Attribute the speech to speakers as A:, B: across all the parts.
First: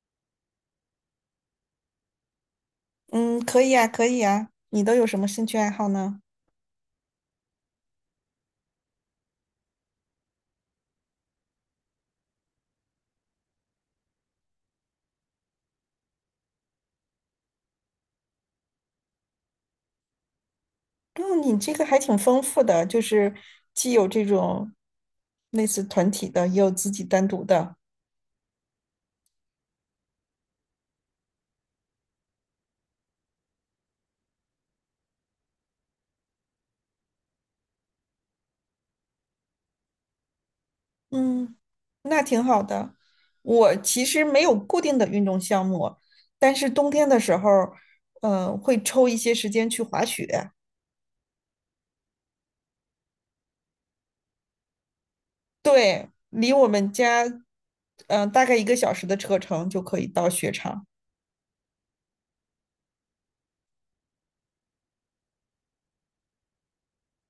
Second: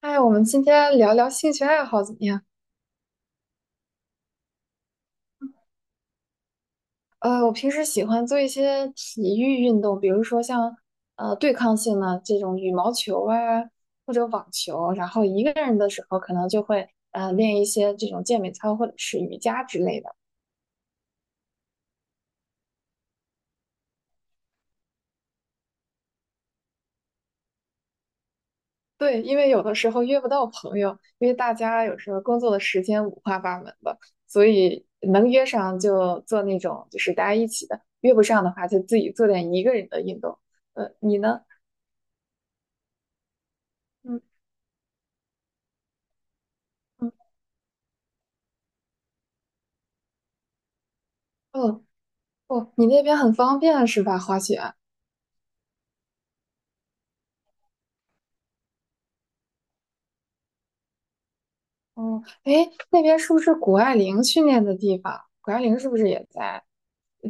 A: 哎，我们今天聊聊兴趣爱好怎么样？
B: 嗯，可以啊，可以啊。你都有什么兴趣爱好呢？
A: 我平时喜欢做一些体育运动，比如说像对抗性的这种羽毛球啊，或者网球。然后一个人的时候，可能就会练一些这种健美操或者是瑜伽之类的。
B: 嗯，你这个还挺丰富的，就是既有这种类似团体的，也有自己单独的。
A: 对，因为有的时候约不到朋友，因为大家有时候工作的时间五花八门的，所以能约上就做那种就是大家一起的，约不上的话就自己做点一个人的运动。你呢？
B: 嗯，那挺好的。我其
A: 嗯
B: 实没有固定的运动项目，但是冬天
A: 嗯。
B: 的时候，会抽一些时间去滑雪。
A: 哦，哦，你那边很方便是吧？滑雪。
B: 对，离我们家，大概1个小时的车程就可以到雪场。
A: 哦，诶，那边是不是谷爱凌训练的地方？谷爱凌是不是也在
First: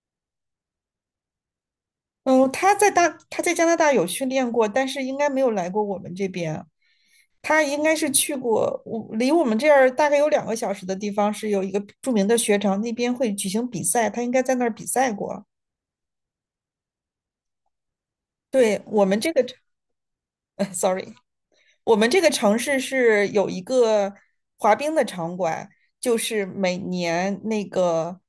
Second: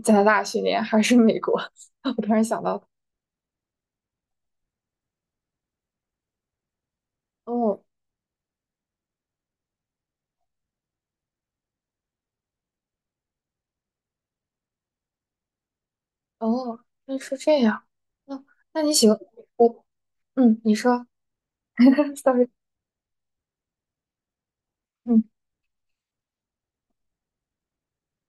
A: 加拿大训练，还是美国？我突然
B: 嗯，
A: 想到，
B: 他在加拿大有训练过，但是应该没有来过我们这边。他
A: 哦
B: 应该是去过，我离我们这儿大概有2个小时的地方是有一个著名的雪场，那边会举行比赛，他应该在那儿比赛过。
A: 哦，那是这样。那
B: 对，
A: 那你
B: 我
A: 喜欢
B: 们这个
A: 我？嗯，你
B: s o r r
A: 说
B: y 我们 这个
A: ，sorry，
B: 城市是有一个滑冰的
A: 嗯
B: 场馆，就是每年那个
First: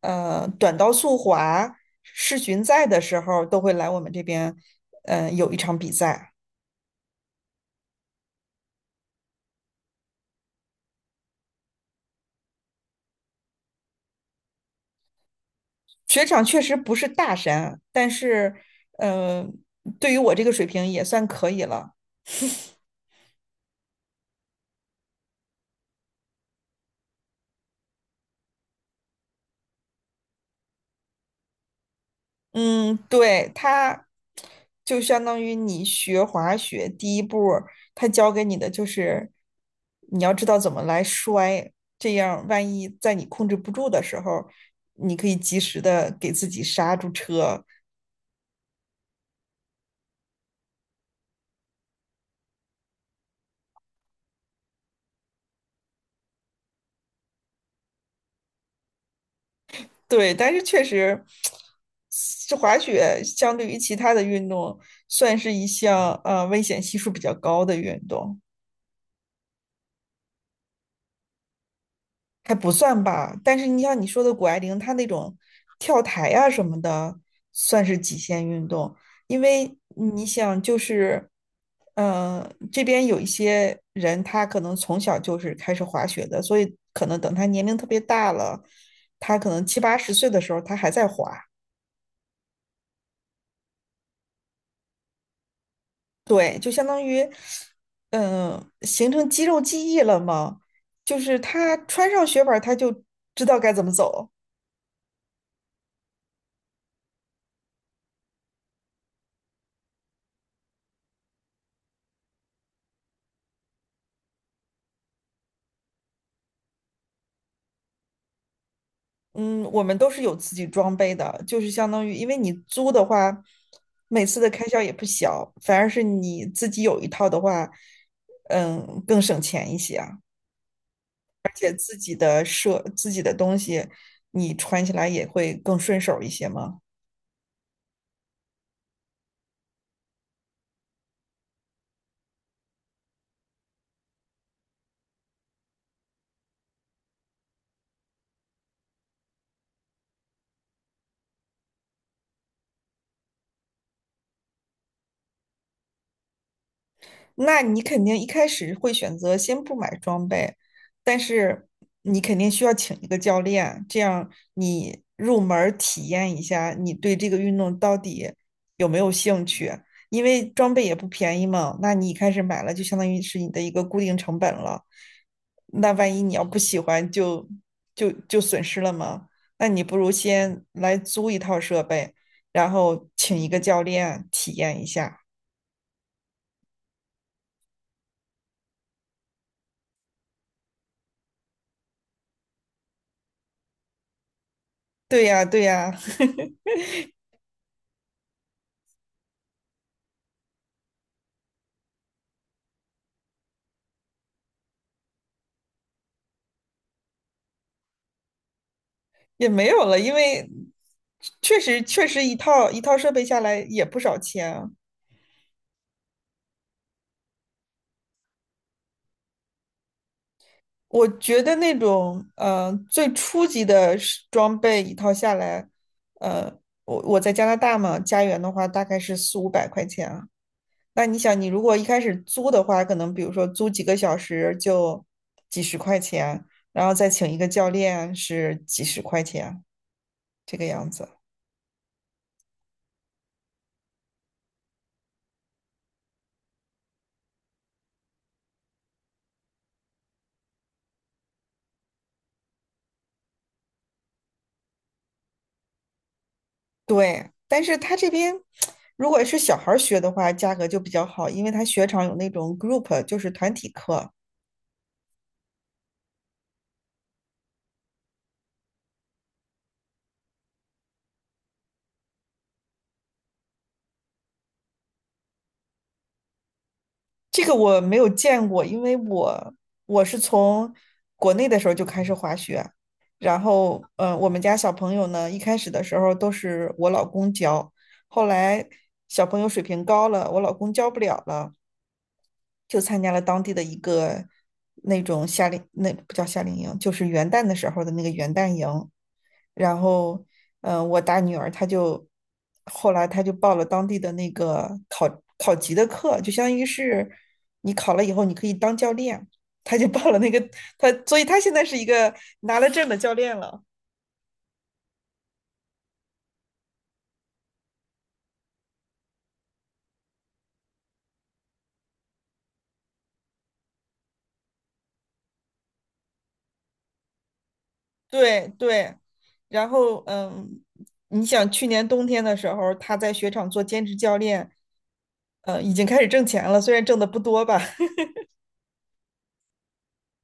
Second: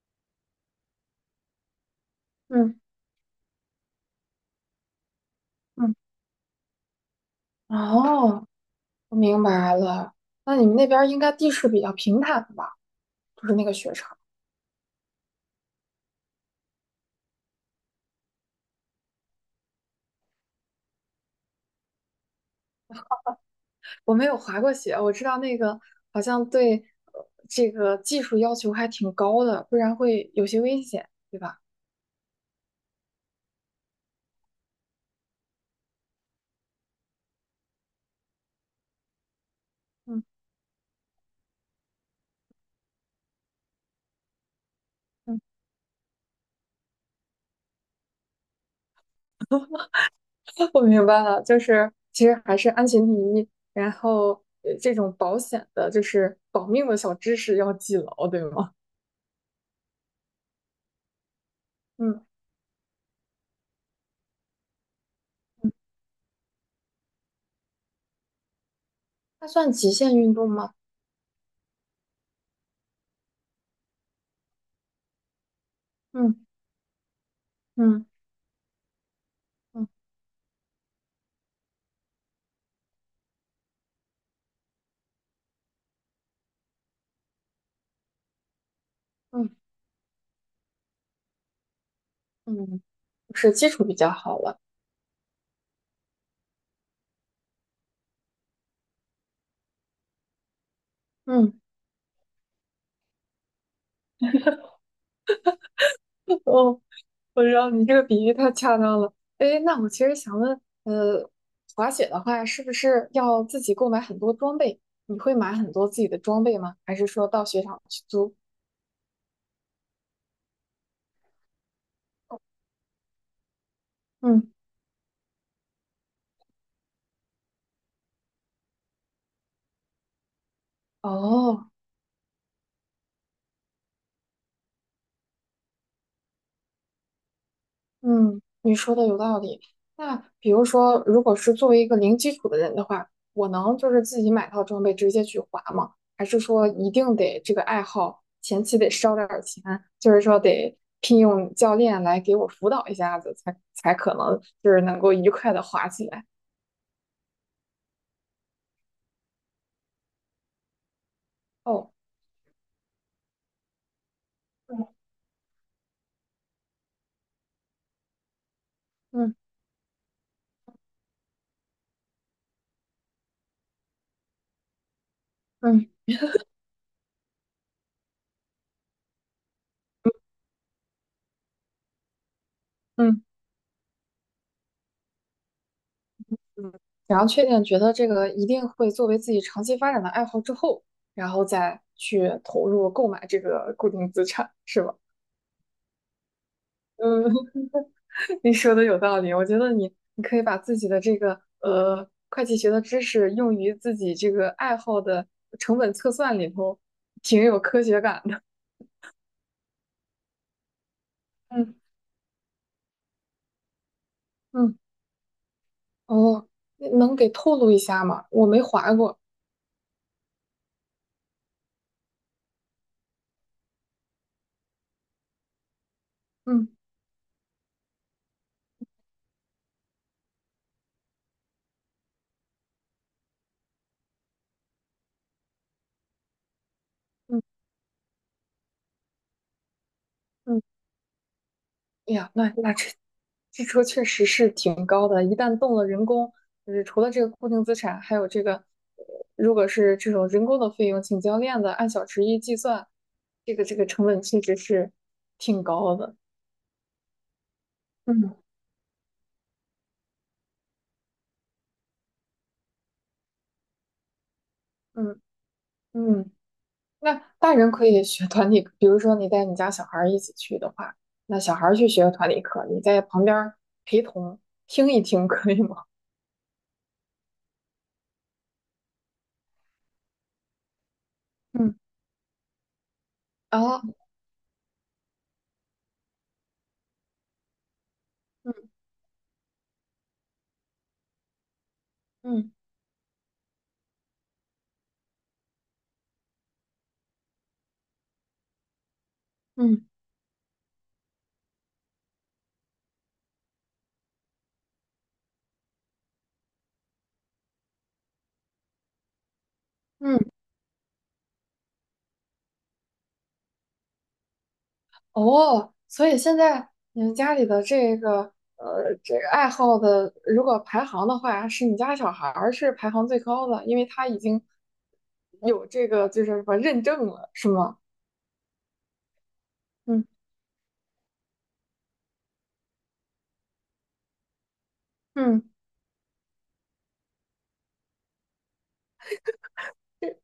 B: 短道速滑世巡
A: 嗯
B: 赛的时候都会来我们这边，有一场比
A: 嗯，
B: 赛。
A: 哦，我明白了。那你们那边应该地势比较平坦吧？就是那个雪场。
B: 雪场确实不是大山，但是呃，对于我这个水平也算可以了。
A: 我没有滑过雪，我知道那个好像对这个技术要求还挺高的，不然会有些危险，对吧？
B: 嗯，对，它就相当于你学滑雪第一步儿，它教给你的就是
A: 嗯
B: 你要知道怎么来摔，这样万一在你控制不住的时候，你可以
A: 嗯，
B: 及时的给自己刹住车。
A: 我明白了，就是其实还是安全第一，然后这种保险的，就是保命的小知识要记牢，对吗？
B: 对，但是确实，
A: 嗯，
B: 这滑雪相对于其他的运动，算是一项危险系数比较高的运动。
A: 它算极限运动吗？
B: 还不算吧，但是你像你说的谷爱凌，她那种跳台
A: 嗯
B: 啊什么的，算是
A: 嗯
B: 极限运动，因为
A: 嗯
B: 你想，就是，嗯，这边有一些人，他可能从小就是开始滑雪的，所以可能等他年龄特别大了，他
A: 嗯
B: 可能七八十岁的时候，他还在滑，
A: 嗯，是基础比较好了。
B: 对，就相当于，形成肌肉记忆了嘛，就是
A: 嗯，
B: 他穿上雪板儿，他就知道该怎么走。
A: 哦。我知道你这个比喻太恰当了。哎，那我其实想问，滑雪的话，是不是要自己购买很多装备？你会买很多自己的装备吗？还是说到雪场去租？
B: 嗯，我们都是有自己装备的，就是相当于，因为你租的话，每次的
A: 嗯，
B: 开销也不小，反而是你自己有一套的话，嗯，更省钱一些啊，而
A: 哦，
B: 且自己的东西，你穿起来也会更顺手一些嘛。
A: 嗯，你说的有道理。那比如说，如果是作为一个零基础的人的话，我能就是自己买套装备直接去滑吗？还是说一定得这个爱好前期得烧点儿钱，就是说得聘用教练来给我辅导一下子，才可能就是能够愉快的滑起来？
B: 那你肯定一开始会选择先不买装备，但是
A: 哦，
B: 你肯定需要请一个教练，这样你入门儿体验一下，你对这个运动到底有没有
A: 嗯
B: 兴趣？因为装备也不便宜嘛，那你一开始买了就相当于是你的一个固定成本了。
A: 嗯
B: 那万一你要不喜欢就损失了嘛？那你不如先来租一套设备，然后
A: 嗯
B: 请一个教练体验一下。
A: 嗯，然后确定觉得这个一定会作为自己长期发展的爱好之后，然后再去投入购买这个固定资产，是吧？
B: 对呀，对呀。
A: 嗯，你说的有道理，我觉得你可以把自己的这个会计学的知识用于自己这个爱好的成本测算里头，挺有科学感的。
B: 也没有了，因为确
A: 嗯
B: 实确实一套一套设备下来也不少钱 啊。
A: 嗯，哦，那能给透露一下吗？我没划过。
B: 我觉得那种最初级的是装备一套下来，呃，
A: 嗯
B: 我在加拿大嘛，加元的话大概是四五百块钱啊。那你想，你如果一开始租的话，可能比如说租几个小时就几十块钱，然后再请一
A: 嗯
B: 个教练是几十块钱，这
A: 嗯，
B: 个样子。
A: 哎呀，那那这这车确实是挺高的，一旦动了人工，就是除了这个固定资产，还有这个，如果是这种人工的费用，请教练的按小时一计算，这个成本确实是挺高的。
B: 对，但是他这边
A: 嗯
B: 如果是小孩儿学的话，价格就比较好，因为他雪场有那种 group，就是团体课。
A: 嗯嗯，那大人可以学团体课比如说你带你家小孩儿一起去的话，那小孩儿去学团体课，你在旁边儿陪同听一听 可以吗？
B: 这个我没有见过，因为我是从国内的时候
A: 嗯
B: 就开始滑雪，然后
A: 啊，
B: 我们家小朋友呢，一开始的时候都是我老公教，后来
A: 嗯
B: 小朋友水平高了，我老公教不了了，
A: 嗯
B: 就参加了当地的一个那不叫夏令营，就是元旦的时候的那个元旦营。然
A: 嗯
B: 后，我大女儿后来她就报了当地的那个考级的课，就相当于是你考了以后你可以当教练，她就报了
A: 嗯，
B: 那个，所以她现在是一个拿了证的教练了。
A: 哦，所以现在你们家里的这个这个爱好的，如果排行的话，是你家小孩儿是排行最高的，因为他已经有这个就是什么认证了，是吗？
B: 对对，然后
A: 嗯
B: 你想去年冬天的时候，他在雪场做兼职教练，
A: 嗯。
B: 已经开始挣钱了，虽然挣的不多吧，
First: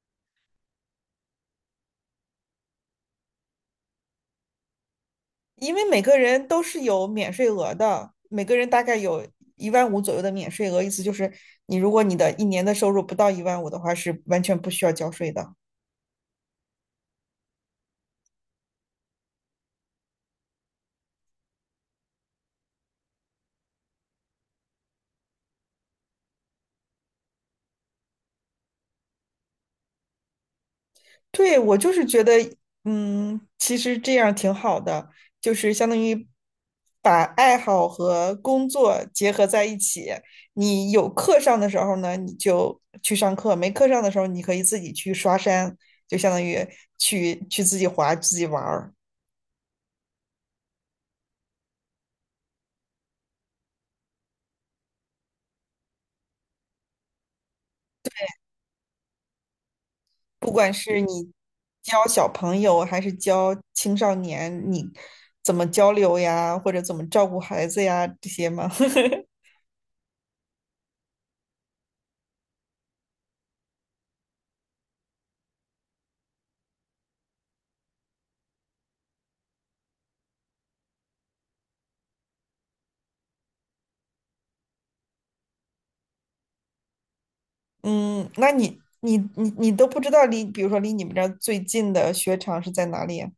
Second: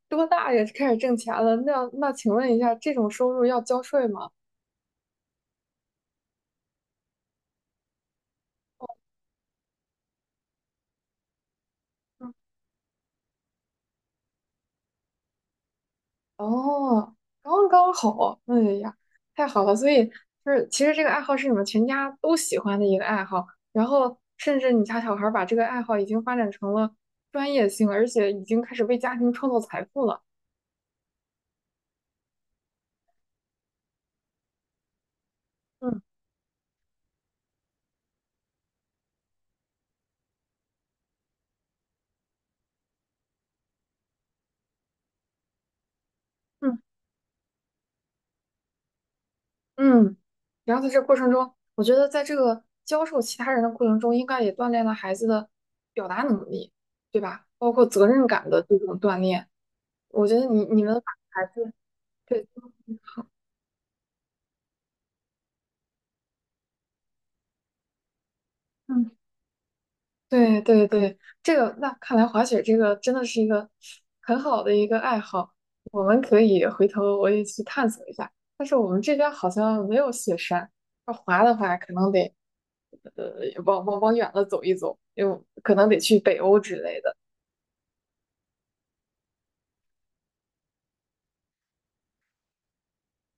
A: 多大也开始挣钱了？那那请问一下，这种收入要交税吗？
B: 因为每个人都是有免税额的，每个人大概有一万五左右的免税额，意思就是你如果你的
A: 嗯
B: 一年的收入不到一万五的话，是完全不需要交税的。
A: 哦，刚刚好，哎呀，太好了！所以就是，其实这个爱好是你们全家都喜欢的一个爱好，然后甚至你家小孩儿把这个爱好已经发展成了专业性，而且已经开始为家庭创造财富了。
B: 对，我就是觉得，嗯，其实这样挺好的，就是相当
A: 嗯
B: 于把爱好和工作结合在一起。你有课上的时候呢，你就去上课；没课上的时候，你可以自己去刷山，就相当于
A: 嗯，
B: 去自己滑、自己玩儿。
A: 嗯，然后在这过程中，我觉得在这个教授其他人的过程中，应该也锻炼了孩子的表达能力，对吧？包括责任感的这种锻炼。我觉得
B: 不
A: 你
B: 管
A: 你们
B: 是
A: 把
B: 你
A: 孩子
B: 教小
A: 对，
B: 朋友还是教青少年，你怎么交流呀，或者怎么照顾孩子呀，这些嘛。
A: 嗯，对对对，这个那看来滑雪这个真的是一个很好的一个爱好，我们可以回头我也去探索一下。但是我们这边好像没有雪山，要滑的话可能得往远了走一走，又可能得去北欧之类的。
B: 嗯，那你都不知道比如说离你们这儿最近的雪场是在哪里啊？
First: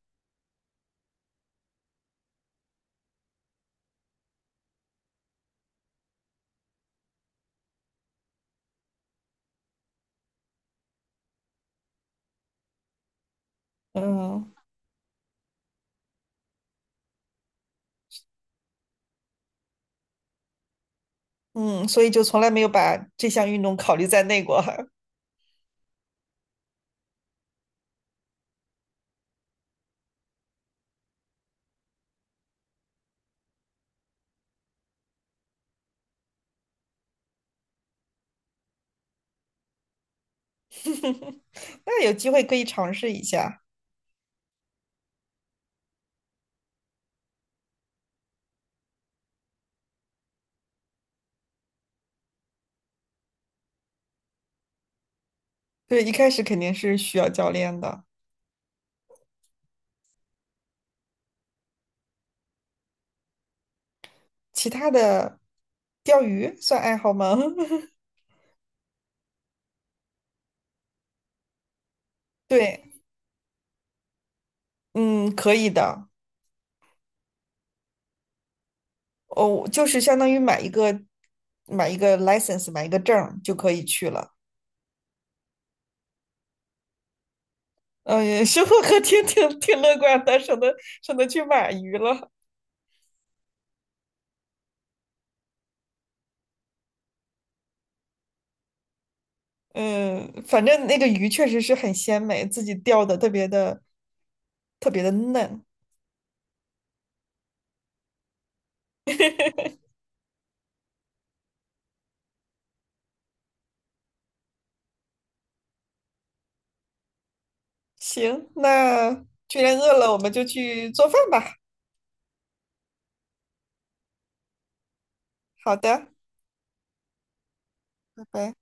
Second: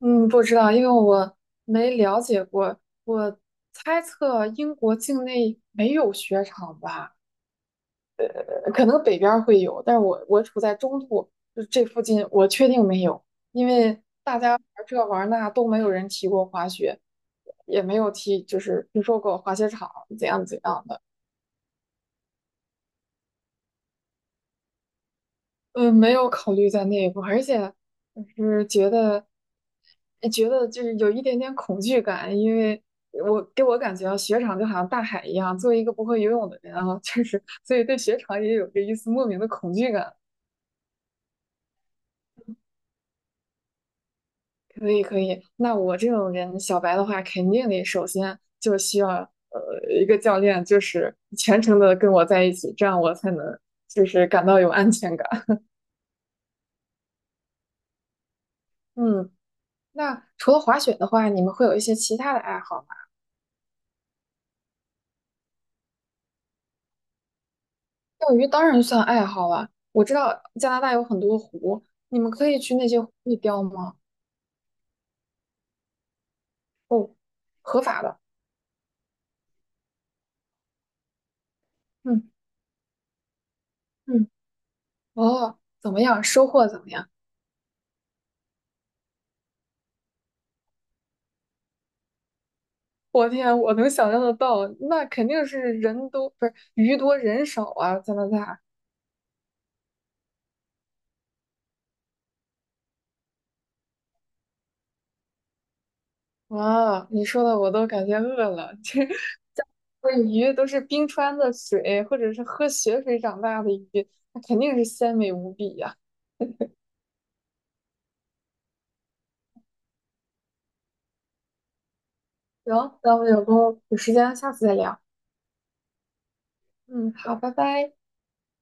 A: 嗯，不知道，因为我没了解过，我猜测英国境内没有雪场吧。可能北边会有，但是我处在中部，就这附近，我确定没有，因为大
B: 嗯
A: 家玩这玩那都没有人提过滑雪，也没有提就是听说过滑雪场怎样怎样的，
B: 嗯，所以就从来没有把这项运动考虑在内过。
A: 嗯，没有考虑在内部，而且就是觉得哎觉得就是有一点点恐惧感，因为我给我感觉啊雪场就好像大海一样，作为一个不会游泳的人啊，确实，所以对雪场也有着一丝莫名的恐惧感。
B: 那有机会可以尝试一下。
A: 可以可以，那我这种人小白的话，肯定得首先就需要一个教练，就是全程的跟我在一起，这样我才能就是感到有安全感。
B: 对，一开始肯定是需要教练的。
A: 嗯，那除了滑雪的话，你们会有一些其他的爱好吗？
B: 其他的，钓鱼算爱好吗？
A: 钓鱼当然算爱好了，我知道加拿大有很多湖，你们 可以去那
B: 对，
A: 些湖里钓吗？
B: 嗯，可以的。
A: 哦，合法的。
B: 哦，就是相当于买一个
A: 嗯
B: license，买一个证儿就可以去
A: 嗯，
B: 了。
A: 哦，怎么样？收获怎么样？
B: 嗯，也是我还挺乐观的，省得去买鱼了。
A: 我天，我能想象得到，那肯定是人多，不是鱼多人少啊，加拿大。
B: 嗯，反正那个鱼确实是很鲜美，自己钓的特别的特别的嫩。
A: 哇，你说的我都感觉饿了。这 不是鱼都是冰川的水，或者是喝雪水长大的鱼，那肯定是鲜美无比呀、
B: 行，那既然饿了，我们就去做饭吧。
A: 行，那我们有空有时间下次再聊。
B: 好的，
A: 嗯，好，拜拜。
B: 拜拜。